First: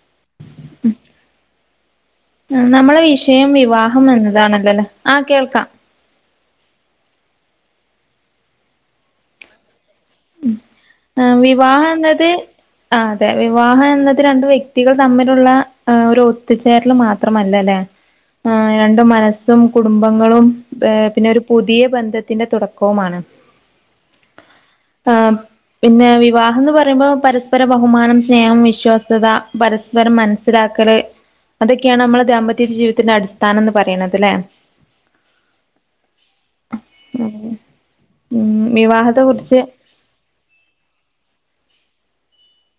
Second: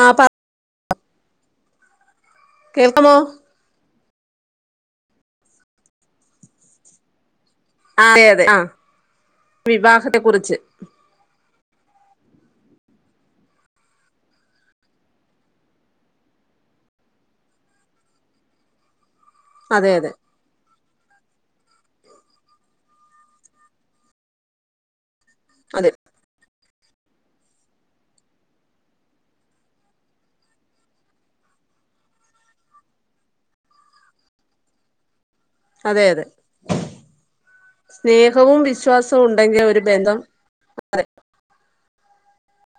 ആ പ നമ്മളെ കേൾക്കാമോ വിഷയം വിവാ എന്നതാണല്ലല്ലേ ആഹ് കേൾക്കാം അതെ അതെ ആ വിവാഹം ത്തെ കുറിച്ച് വിവാഹം എന്നത് ആ അതെ വിവാഹം എന്നത് രണ്ട് വ്യക്തികൾ തമ്മിലുള്ള ഒരു ഒത്തുചേരൽ മാത്രമല്ല അല്ലേ രണ്ട് മനസ്സ് സും അതെ അതെ കുടുംബങ്ങളും ഏർ പിന്നെ ഒരു പുതിയ ബന്ധത്തിന്റെ തുടക്കവുമാണ് ആഹ് അതെ പിന്നെ വിവാഹ അന്ന് പറയുമ്പോ പരസ്പര ബഹുമാനം സ്നേഹം വിശ്വാസ്യത പരസ്പരം മനസ്സിലാക്കല് അതൊക്കെയാണ് നമ്മുടെ ദാമ്പത്യ ജീവിതത്തിന്റെ അടിസ്ഥാനം എന്ന് പറയുന്നത് അല്ലെ അതെ അതെ ഉം സ്നേഹവും വിവാഹത്തെ വിശ്വാസവും കുറിച്ച് ഉണ്ടെങ്കിൽ ഒരു ബന്ധം അതേ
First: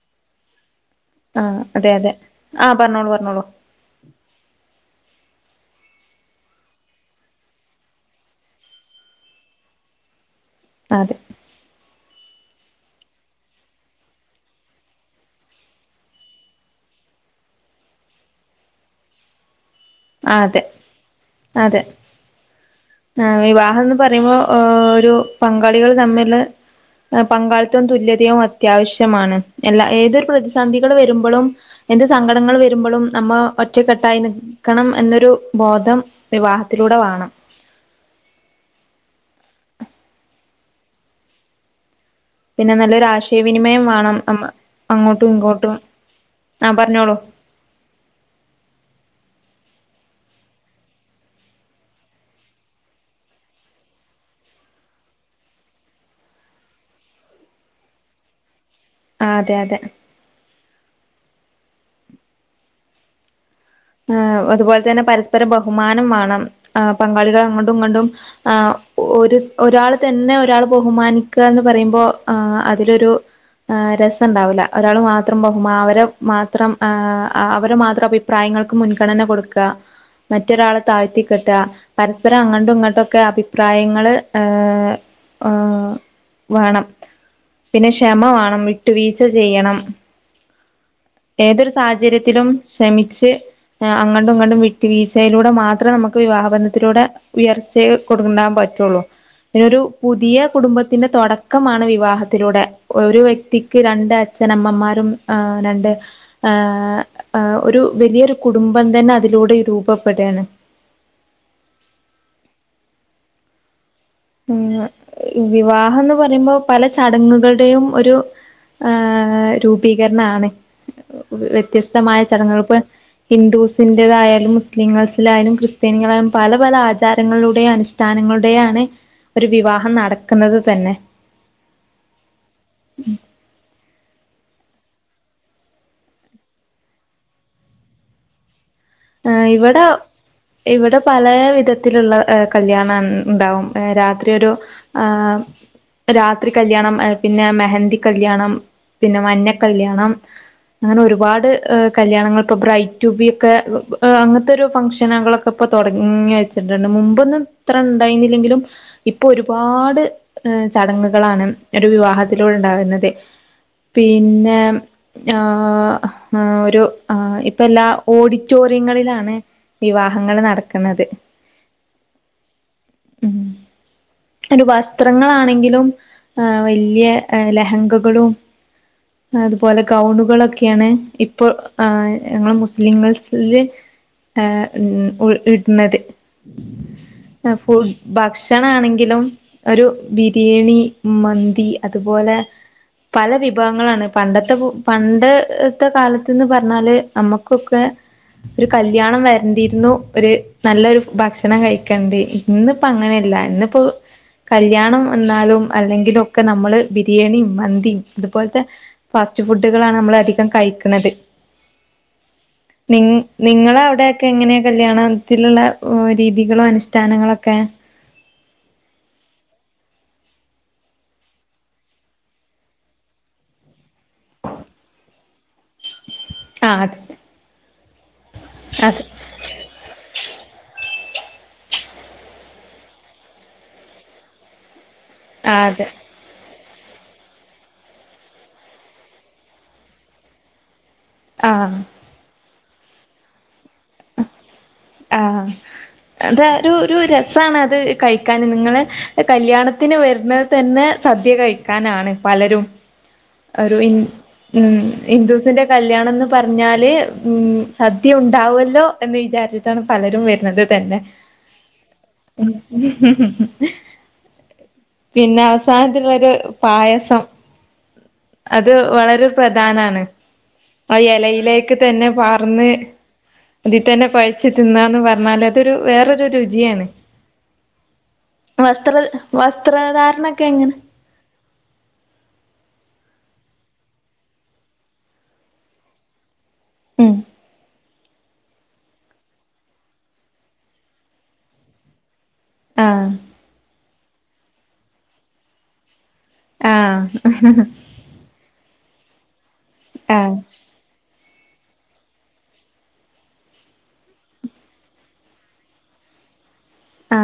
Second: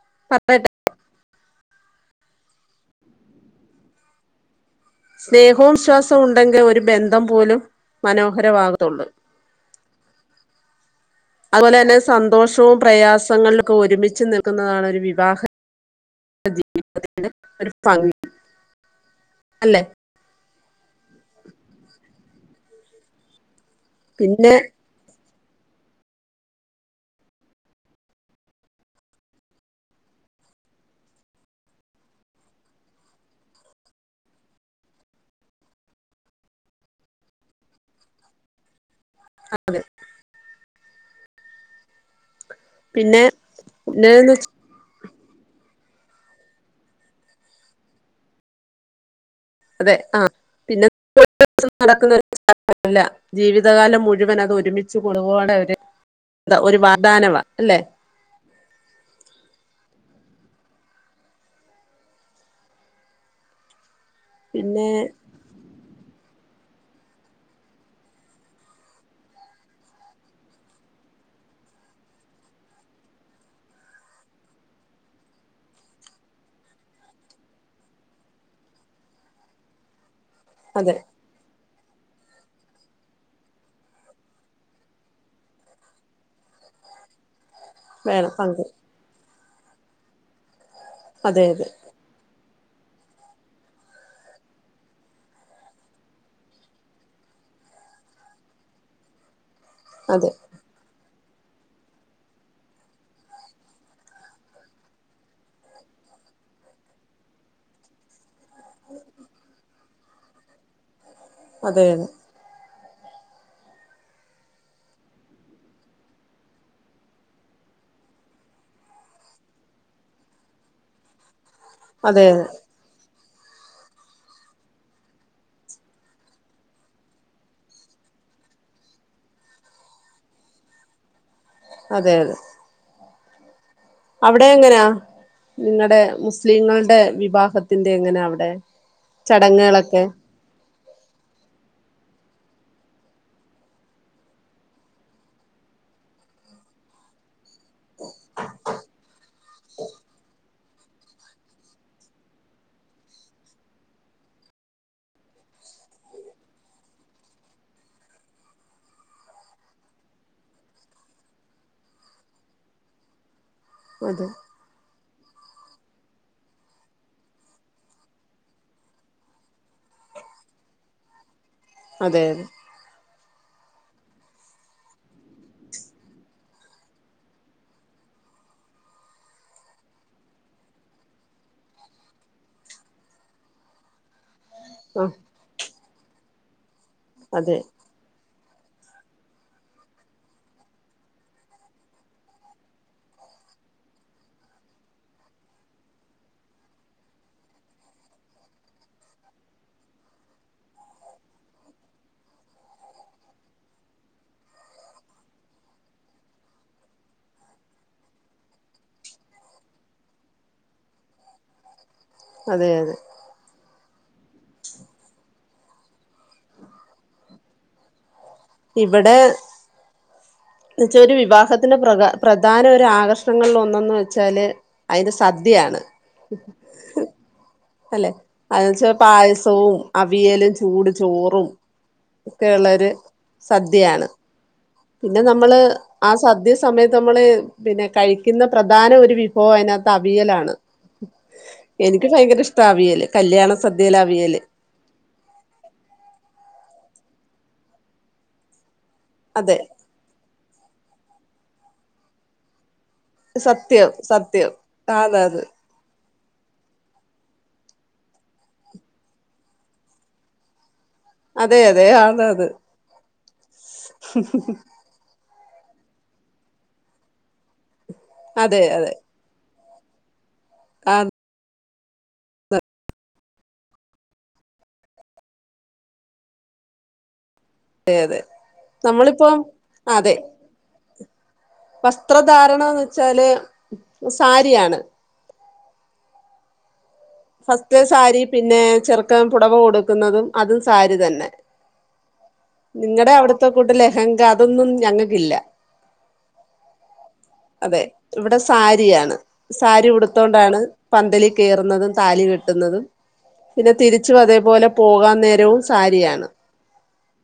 [unintelligible] ആഹ് അതെ അതെ ആഹ് പറഞ്ഞോളൂ പറഞ്ഞോളൂ സ്നേഹവു വിശ്വാസവും ഉണ്ടെങ്കിൽ ഒരു ബന്ധം പോലും മനോഹരമാകത്തുള്ളൂ അതെ അതുപോലെ തന്നെ സന്തോഷവും പ്രയാസങ്ങളിലൊക്കെ ഒരുമിച്ച് നിൽക്കുന്നതാണ് ഒരു വിവാഹ ജീവിത ഒരു ഭംഗി അല്ലെ അ അതെ അതെ ആ വ [unintelligible] അതന്ന് പറയുമ്പോൾ പിന്നെ ഒരു- പങ്കാളികൾ തമ്മില് പങ്കാളിത്തവും തുല്യതയും അത്യാവശ്യമാണ് എല്ലാ ഏതൊരു പ്രതിസന്ധികൾ വരുമ്പോഴും ഏന്ത് സങ്കടങ്ങൾ വരുമ്പോഴും നമ്മ ഒറ്റക്കെട്ടായി നി - ക്കണം എന്നൊരു ബോധം വിവാഹത്തിലൂടെ വേണം അതെ പിന്നെ നല്ലൊരു ആശയവിനിമയം വേണം പിന്നെന്ന് വെച്ച അ- അങ്ങോട്ടും ഇങ്ങോട്ടും ആ പറഞ്ഞോളൂ അതെ ആ പിന്നെ നടക്കുന്ന കാര്യമല്ല ജീവിതകാലം മുഴുവൻ അത് ഒരുമിച്ച് കുടുംബമോടെ ഒരു ഒരു വാ്ദാനവാ അല്ലെ അതെ അതെ ആ അതുപോലെ പിന്നെ തന്നെ പരസ്പര ബഹു - ബഹുമാനം വേണം പങ്കാളികൾ അങ്ങട്ടും ഇങ്ങട്ടും ആ ഒരു ഒരാൾ തന്നെ ഒരാൾ ബഹുമാനിക്കുക എന്ന് പറയുമ്പോൾ അതിലൊരു രസവുണ്ടാവില്ല ഒരാൾ മാത്രം ബഹുമാനം അവരെ മാത്രം അവരെ മാത്രം അഭിപ്രായങ്ങൾ- മുൻഗണന കൊടുക്കുക മറ്റൊരാളെ അതെ താഴ്ത്തിക്കെട്ടുക പരസ്പരം അങ്ങോട്ടും ഇങ്ങോട്ടും ഒക്കെ അഭിപ്രായങ്ങള് ഏ വേണം പിന്നെ ക്ഷമ വേണം വിട്ടുവീഴ - ചച്ച [unintelligible] ചെയ്യണം അതെ അതെ ഏതൊരു സാഹചര്യത്തിലും ക്ഷമിച്ച് അങ്ങ്ടും ഇങ്ങ്ടും വിട്ട വീഴ്ചയിലൂടെ മാത്രമേ നമുക്ക് വിവാഹ ബന്ധത്തിലൂടെ ഉയർച്ച കൊടുണ്ടാൻ പറ്റുള്ളൂ. ഈ ഒരു അതെ പുതിയ കുടുംബത്തിന്റെ തൊടക്കമാണ് വിവാഹത്തിലൂടെ ഒരു വ്യക്തിക്ക് രണ്ട് അച്ഛനമ്മമാരും രണ്ട് ഏഹ് ഒരു വലിയൊരു കുടുംബം തന്നെ അതിലൂടെ രൂപപ്പെടാണ്. അതേ [unintelligible] വിവാഹന്ന് പറയുമ്പോ പല ചടങ്ങുകളുടെയും ഒരു ഏഹ് രൂപീകരണാണ്. വ്യത്യസ്തമായ അതെ ചടങ്ങുകൾ ഇപ്പ ഹിന്ദുസിൻറേതായാലും മുസ്ലിംങ്ങൾസിലായാലും ക്രിസ്ത്യാനികളായാലും പല പല ആചാരങ്ങളുടെയും അനുഷ്ഠാനങ്ങളുടെയാണ് ഒരു വിവാഹം നടക്കുന്നത് തന്നെ അതെ അതെ [unintelligible] അവിടെ എങ്ങനെയാ നിങ്ങളടെ മുസ്ലിങ്ങളുടെ വിഭാഗത്തിന്റെ എങ്ങനാ അവിടെ ആഹ് ഇവിടെ ചടങ്ങുകളൊക്കെ ഇവിടെ പല വിധത്തിലുള്ള കല്യാണം ഉണ്ടാവും രാത്രിൊ ഒരു ആ രാത്രി കല്യാണം പിന്നെ ഹൽതി കല്യാണം പിന്നെ മഞ്ഞ കല്യാണം അങ്ങനെ ഒരുപാട് കല്യാണങ്ങൾ ഇപ്പോൊ ബ്രൈറ്റ് ൂബിയ ഒക്കെ അങ്ങനത്തെ ഒരു ഫംഗഷനകൊക്കെ ഇപ്പൊ തുടങ്ങി വെച്ചിട്ടുണ്ട് മുമ്പൊന്നും ഇത്ര ഉണ്ടായിരുന്നില്ലെങ്കിലും ഇപ്പൊ ഒരുപാട് ഏ ചടങ്ങുകളാണ് ഒരു വിവാഹത്തിലൂടെ ണ്ടാകുന്നത് അതെ പിന്നെ ആ ഒരു ഇപ്പ എല്ലാ ഓ റ്റോറിയങ്ങളിലാണ് വിവാഹങ്ങൾ നടക്കുന്നത് അതെ അതെ ഉം ഒരു വസ്ത്രങ്ങളാണെങ്കിലും ആ വലിയ ലഹങ്കകളും അതുപോലെ ഗൗണുകളൊക്കെയാണ് ഇപ്പൊ ആർ ഞങ്ങൾ മുസ്ലിംങ്ങൾസില് അതെ ആ [unintelligible] [unintelligible] അതെ ഭക്ഷണ ആണെങ്കിലും ഒരു ബിരിയാണി മന്തി അതുപോലെ പല വിഭവങ്ങളാണ് പണ്ടത്തെ പണ്ടത്തെ കാലത്ത്ന്ന് പറഞ്ഞാല് നമുക്കൊക്കെ ഒരു കല്യാണം വരണ്ടിയിരുന്നു ഒരു നല്ലൊ ഒരു ഭക്ഷണം കഴിക്കേണ്ടി ഇന്നിപ്പോ അങ്ങനെയല്ല ഇന്നിപ്പോൊ കല്യാണം വന്നാലും അല്ലെങ്കില ഒക്കെ നമ്മള് ബിരിയാണിയും മന്തിയും അതുപോലത്തെ ഫാസ്റ്റ് ഫുഡുകളാണ് നമ്മൾ അധികം കഴിക്കുണത് അതെ അതെ നി നിങ്ങള അവിടെ എങ്ങനെയ കല്യാണത്തിലുള്ള രീതികളും അനുഷാനങ്ങളൊക്കെ ക്ക ഇവിടെ ന്ന വെച്ച ഒരു വിവാഹത്തിന്റെ പ്ര പ്രധാന ഒരു ആകർഷണങ്ങളിൽ ഒന്ന [unintelligible] [unintelligible] സദ്യയാണ് ആ [inaudible] അല്ലെ [unintelligible] വെച്ചാ അതെ പായസവും അവിയലും ചൂട് ചോറും ഒക്കെയള്ളരു സദ്യയാണ് പിന്നെ നമ്മള് അതെ ആ സദ്യ സമയത്ത് നമ്മള് പിന്നെ കഴിക്കുന്ന പ്രധാന ഒരു വിഭവം അതിനകത്ത് അവിയലാണ് ആഹ് എനിക്ക് ഭയങ്കര ഇഷ്ട [unintelligible] കല്യാണ സദ്യയിലെ അവിയല് ആഹ് അതാ ഒരു ഒരു രസമാണ് അത് കഴിക്കാൻ [unintelligible] അതെ കല്യാണത്തിന് വരുണത് തന്നെ സദ്യ കഴിക്കാനാണ് പലരും ഒരു സത്യം ഇൻ സത്യം ഉം ആണ് അത് ഹിന്ദൂസിന്റെ കല്യാണംന്ന് പറഞ്ഞാല് ഉം സദ്യ ഉണ്ടാവൽ ല്ലോ എന്ന് വിചാരിച്ചിട്ടാണ് പലരും വരുന്നത് തന്നെ. അതെ അതെ ആണ് അത് പിന്നെ അവസാനത്തിള്ളൊരു പായസം അതെ അത് അതെ വളരെ പ്ര ധാനാണ്. ആ അതെ എലയിലേ ക്ക്തന്നെ പാർന്ന് അതി തന്നെ കൊയച്ച് തിന്നാന്ന് പറഞ്ഞാല് അതൊരു വേറൊരു രുചിയാണ് അതെ അതെ വസ്ത്ര നമ്മളിപ്പം അതെ വസ്ത്രധാരണൊക്കെ എങ്ങനെ വസ്ത്രധാരണാന്ന് വെച്ചാല് സാരിയാണ് ഉം ഹസ് തേ സാരി പിന്നെ ചെറുക്കൻ പുടവ കൊടുക്കുന്നതും അതും സാരി തന്നെ. ആഹ് നിങ്ങടെ അവിടുത്തെ കൂട്ട് ലെഹങ്ക അതൊന്നും ഞങ്ങക്കില്ല ആ അതെ ഇവിടെ സാരി രിയാണ് സാരി ആഹ് ആഹ് ഉടുത്തോണ്ടാണ് പന്തലിൽ കേറുന്നതും താലി കെട്ടുന്നതും പിന്നെ തിരിച്ചു അതേപോലെ പോകാൻ നേരവും സാരിയാണ് ആ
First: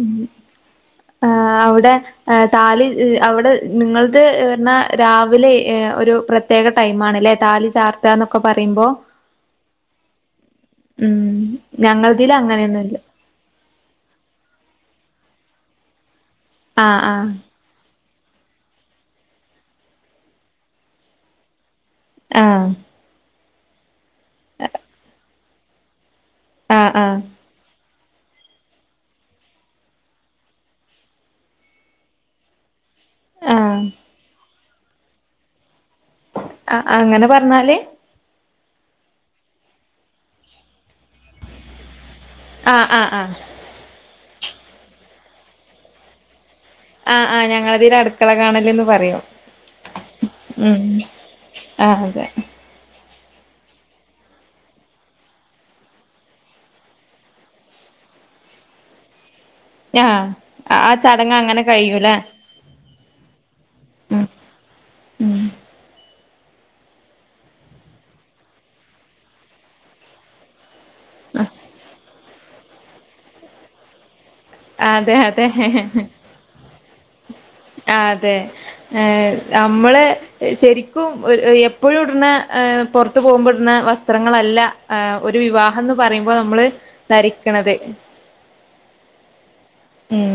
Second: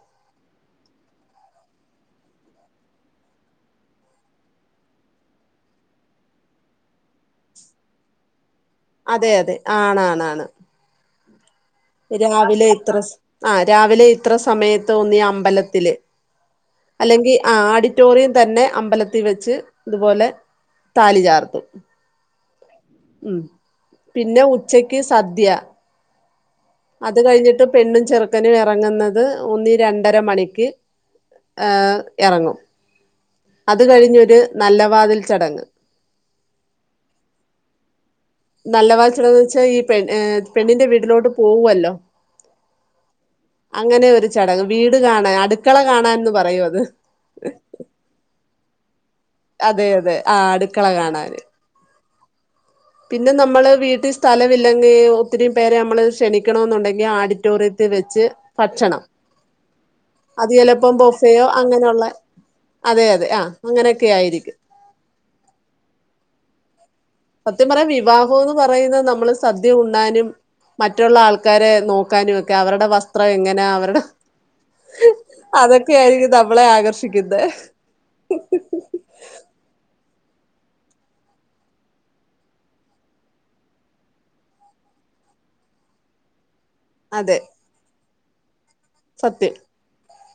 ഉം ആ അവിടെ താലി അവിടെ നിങ്ങൾത് പറഞ്ഞാ രാവിലെ ഒരു പ്രത്യേക ടൈമാണ്ല്ലേ താലി ചാർത്തന്നൊക്കെ അതെ അതെ ആണാണാണ് ഉം ഞങ്ങളതിൽ രാവിലെ ഇത്ര അങ്ങനെയൊന്നുമില്ല സ് ആ രാവിലെ ഇത്ര സ് സമയത്ത് തോന്നിയ അമ്പലത്തില് ആഹ് ആഹ് അല്ലെങ്കിൽ ആ ആടി റ്റോറിയം തന്നെ അമ്പലത്തി വെച്ച് ഇതുപോലെ താലി ചാർത്തും ആഹ് ഉം പിന്നെ ഉച്ചക്ക് സദ്യ ആഹ് അത് ആഹ് കഴിഞ്ഞിട്ട് പെണ്ണും ചെറുക്കനും ഇറങ്ങുന്നത് ഒന്നി രണ്ടര മണിക്ക് ആഹ് ഇറങ്ങും അത് ആഹ് കഴിഞ്ഞു ഒരു നല്ല വാതിൽ ചടങ് ആഹ് ആഹ് അങ്ങനെ പറഞ്ഞാല് നല്ല വാതിലിചടങ്ങ് വച്ചാ ഈ പെ പെണ്ിന്റെ വീട് വീട്ടിലോട്ട് പോവല്ലോ ആഹ് ആഹ് ആഹ് അങ്ങനെ ഒരു ചടങ്ങ് വീട് കാണാൻ അടുക്കള കാണാൻന്ന് പറയോ ആഹ ആഹ് ഞങ്ങളതിൽ അടുക്കള കാണല്ലേന്ന് പറയും അതെ അതെ ആ ഉ അടുക്കള കാണാന് ആ അെ [inaudible] [unintelligible] പിന്നെ നമ്മള് വീട്ടിൽ സ്ഥലമ ഇില്ലെങ്കിൽ ഒത്തിരിയും പേരെ നമ്മള് ക്ഷണിക്കണ എന്നുണ്ടെങ്കിൽ ആഡിറ്റോറിയത്തിൽ വെച്ച് ഭക്ഷണം ആഹ് അത് ആ ചിലപ്പോം ചടങ്ങ് ബൊഫയോ അങ്ങനെ അങ്ങനെയുള്ള കഴിയൂല്ലേ അതെ അതെ ആ അങ്ങനെയൊക്കെ ഉം ആയിരിക്കും ഉം സത്യം പറയാ വിവാഹം എന്ന് പറയുന്നത് നമ്മള് സദ്യ ഉണാനും മറ്റുള്ള ആൾക്കാരെ നോക്കാനും ഒക്കെ അവരുടെ വസ്ത്രം എങ്ങനാ അവരുടെ അതെ [unintelligible] അതൊക്കെയ ആായിരിക്ക നമ്മളെ ആകർഷി ആ അതെ ഏഹ നമ്മള് ശരിക്കും എപ്പോഴും ഇടുന്ന പുറത്ത് പോകുമ്പോൾ ഇടുന്ന വസ്ത്രങ്ങളല്ല ഒരു വിവാഹംന്ന് പറയുമ്പോൾ നമ്മൾ അതെ ധരിക്കണത് സത്യം ഉം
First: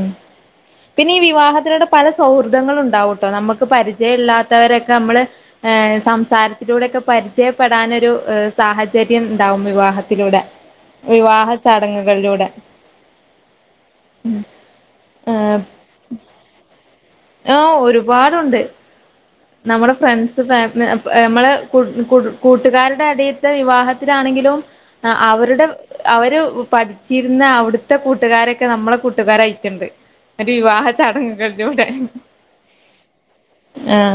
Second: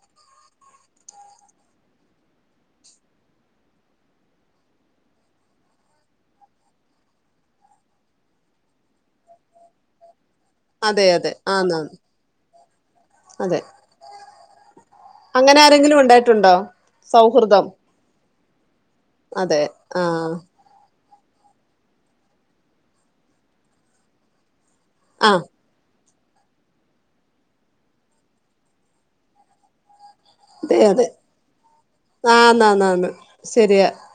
പിന്നെ ഈ വിവാഹത്തിലൂടെ പല സൗഹൃദങ്ങള ഉണ്ടാവട്ടോ നമ്മുക്ക് പരിചയം ഇല്ലാത്തവരൊക്കെ നമ്മള് ർ സംസാരത്തിലൂടെയൊക്കെ പരിചയപ്പെടാനൊ ഒരു സാഹചര്യം ഉണ്ടാവും വിവാഹത്തിലൂടെ അതെ അതെ വിവാഹ ആന്നാന്ന് ചടങ്ങുകളിലൂടെ അതെ ഉം [inaudible] [unintelligible] അങ്ങനെ ആരെങ്കിലും ഉണ്ടായിട്ടുണ്ടോ ആഹ സൗഹൃദം ഒരുപാട് ഉണ്ട് അതെ നമ്മുടെ ആഹ് ഫ്രണ്ട്സ് ഫാമിലി നമ്മള് കൂട്ടുകാരുടെ അടയിത്തെ വിവാഹത്തിലാണെങ്കിലും ആ ആഹ് അവരുടെ അവര് പഠിച്ചിരുന്ന അവിടുത്തെ കൂട്ടുകാരൊക്കെ നമ്മളെ കൂട്ടുകാരയിട്ടുണ്ട് ഒരു അതെ വിവാഹ അതെ ചടങ്ങങ് കഴഞ്ഞോടെ ആന്നാന്നാന്ന് ശരിയാ ആഹ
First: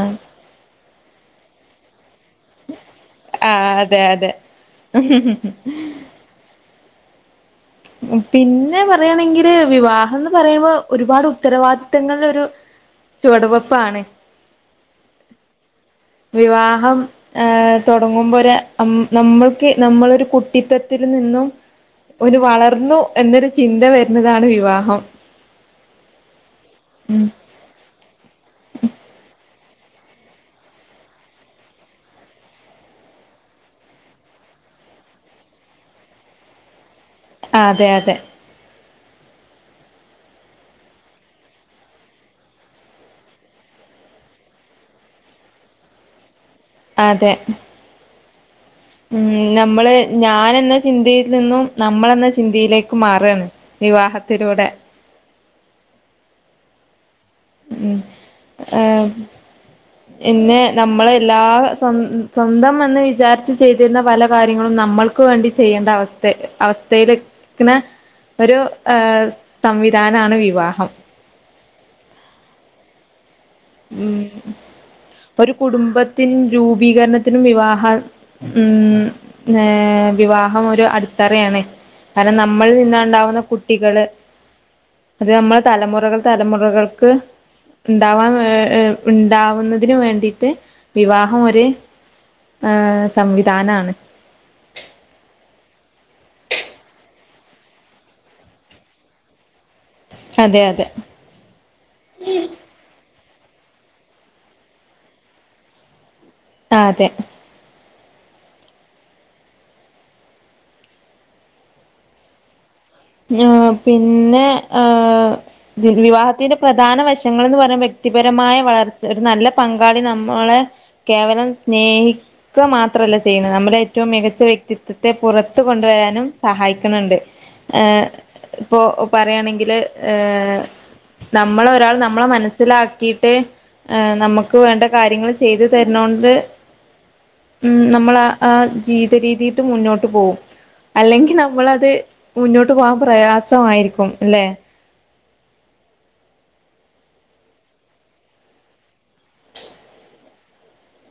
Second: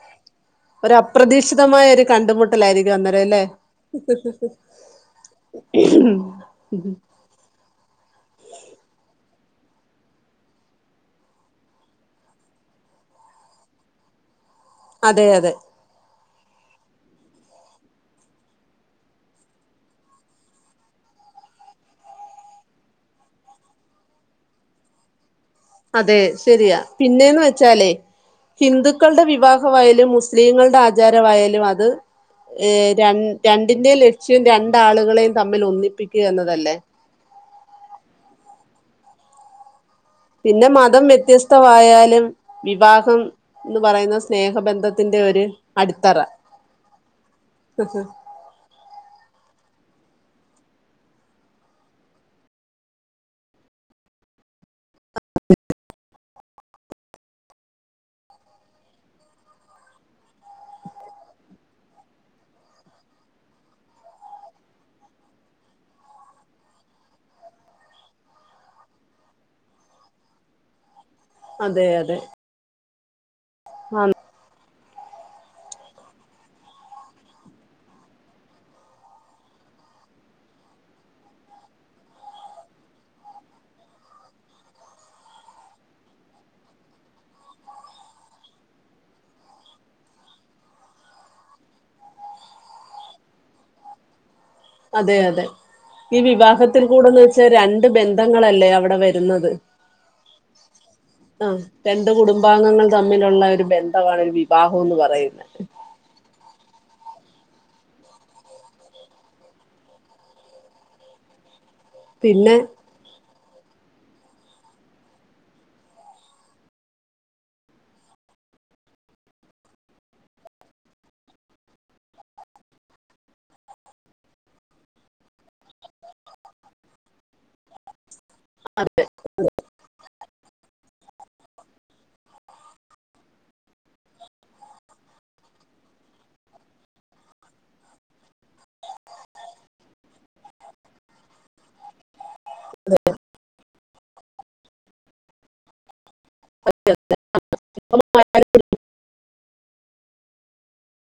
ഒരു അപ്രതീക്ഷിതമായിരിക്ക കണ്ടുമുട്ടലായിരിക്കും അന്നേര അല്ലേ ആ അതെ അതെ ഉ [inaudible] [unintelligible] പിന്നെ പറയണെങ്കില് വിവാഹം എന്ന് പറയുമ്പോ ഒരുപാട് ഉത്തരവാദിത്തങ്ങളിൽൊ ഒരു ചുവടുവപ്പാണ് അതെ അതെ വിവാഹം ഏർ തുടങ്ങുമ്പോ ഒരു നമ്മൾക്ക് നമ്മളൊരു കുട്ടിത്തത്തിൽ നിന്നും ഒരു വളർന്നു എന്നൊരു ചിന്ത വരുന്നതാണ് വിവാഹം അതെ ശരിയാ ഉം പിന്നേന്ന് വെച്ചാലേ ഹിന്ദുക്കളുടെ വിവാഹം രണ്ടായാലും മുസ്ലിങ്ങളുടെ ആചാരമായാലും അത് ഏ ര രണ്ടിന്റെ ലക്ഷ്യം രണ്ടാളുകളെയും തമ്മിൽ ഒന്നിപ്പിക്കുക എന്നതല്ലേ അതെ അതെ പിന്നെ മതം വ്യത്യസ്ത ആമായാലും വിവാഹം എന്ന് പറയുന്ന സ്നേഹബന്ധത്തിന്റെ ഒരു അടിത്തറ അതെ ഉം നമ്മള് ഞാനെന്ന ചിന്തയിൽ നിന്നും നമ്മളെന്ന ചിന്തയിലേക്ക് മാറാണ് വിവാഹത്തിലൂടെ ഉം ഏ പിന്നെ നമ്മള് എല്ലാ സ്വ സ്വന്തം എന്ന് വിചാരിച്ച് ചെയ്തിരുന്ന പല കാര്യങ്ങളും നമ്മൾക്ക് വേണ്ടി ചെയ്യേണ്ട അവസ്ഥ അവസ്ഥയിൽ ക്ക്ണ ഒരു ഏഹ് സംവിധാനാണ് വിവാഹം. അതെ അതെ ആ ഉം ഒരു കുടുംബത്തിൻ രൂപീകരണത്തിനും വിവാഹ ഉം ഏഹ് വിവാഹം ഒരു അടിത്തറയാണ്, കാരണം നമ്മളിൽ നിന്ന് ഇണ്ടാവുന്ന കുട്ടികള് അത് നമ്മൾ തലമൊറകൾ തലമൊറകൾക്ക് ഇണ്ടാവാൻ വ ഏഹ് ഏഹ് ഉണ്ടാവുന്നതിന് വേണ്ടിയിട്ട് വിവാഹം ഒര് ഏഹ് സംവിധാനാണ്. അതെ അതെ ഈ വിവാഹത്തിൽ കൂടെന്ന് വെച്ചാ രണ്ട് ബന്ധങ്ങളല്ലേ അവടെ വരുന്നത് അതെ അതെ ആ രണ്ട് കുടുംബാംഗങ്ങൾ തമ്മിലുള്ള ഒരു ബന്ധവാണ് ഒരു വിവാഹോന്ന് പറയുന്നേ. അതെ പിന്നെ ഞാ പിന്നെ ആ വിവാഹത്തിന്റെ പ്രധാന വശങ്ങളെന്നു പറയുന്നത് വ്യക്തിപരമായ വളർച്ച ഒരു നല്ല പങ്കാളി നമ്മളെ കേവലം സ്നേഹിക്കുക മാത്രല്ല ചെയ്യുന്നത് നമ്മുടെ ഏറ്റവും മികച്ച വ്യക്തിത്വത്തെ പുറത്ത് കൊണ്ടുവരാനും സഹായിക്കണ് ണ്ട് ഏ ഇപ്പൊ പറയാണെങ്കില് ഏ നമ്മൾ ഒരാൾ നമ്മളെ മനസ്സിലാക്കിയിട്ട് നമുക്ക് വേണ്ട കാര്യങ്ങൾ ചെയ്ത് തരുന്നോണ്ട് ഉ നമ്മൾ ആ ജീവിത രീതിട്ട് മുന്നോട്ട് പോവും അല്ലെങ്കി നമ്മളത് മുന്നോട്ട് പോകാൻ പ്രയാസമായിരിക്കും അല്ലെ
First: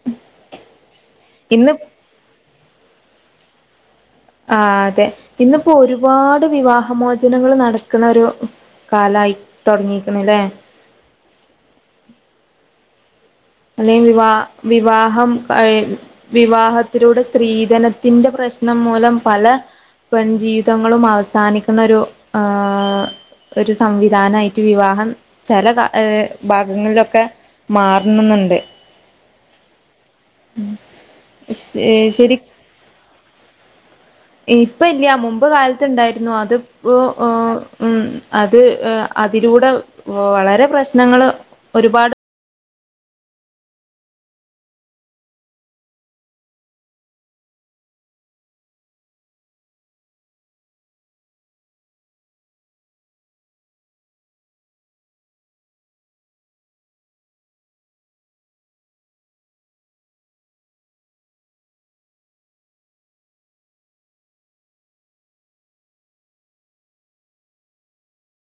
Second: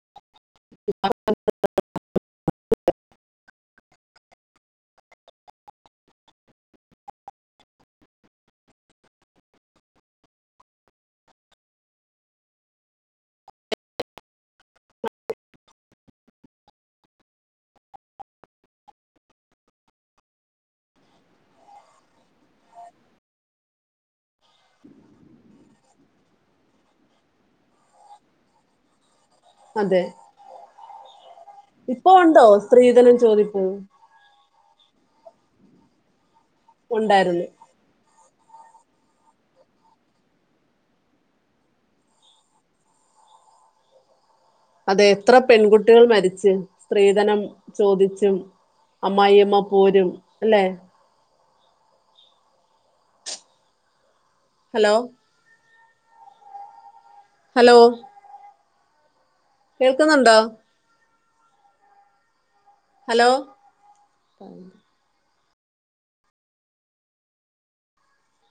ഉം ഇന്ന് ആ അതെ ഇന്നിപ്പോ ഒരുപാട് വിവാഹ മോചനങ്ങൾ നടക്ക്ണൊരു കാലായി തുടങ്ങിയിരിക്കണല്ലേ അല്ലെ വിവാ വിവാഹം വിവാഹത്തിലൂടെ സ്ത്രീധനത്തിന്റെ പ്രശ്നം മൂലം പല പെൺ ജീവിതങ്ങളും അവസാനിക്കുന്ന ഒരു ആ ഒരു സംവിധാനായി വിവാഹം ചില ഭാഗങ്ങളിലൊക്കെ മാർ നുന്നുണ്ട് അതെ ഇപ്പൊ ശരി ഉണ്ടോ സ്ത്രീധനം ചോദിപ്പ് ഇപ്പ ഇല്ല മുമ്പ് കാലത്ത്ണ്ടായിരുന്നു അത് ഒ ഓ ഉണ്ടായിരുന്നു ഉം അത് അതിലൂടെ വളരെ പ്രശ്നങ്ങള് ഒരുപാട് അതെ എത്ര പെൺകുട്ടികൾ മരിച്ച് സ്ത്രീധനം ചോദിച്ചും അമ്മായിയമ്മ പോരും അല്ലെ ഹലോ ഹലോ കേൾക്കുന്നുണ്ടോ ഹലോ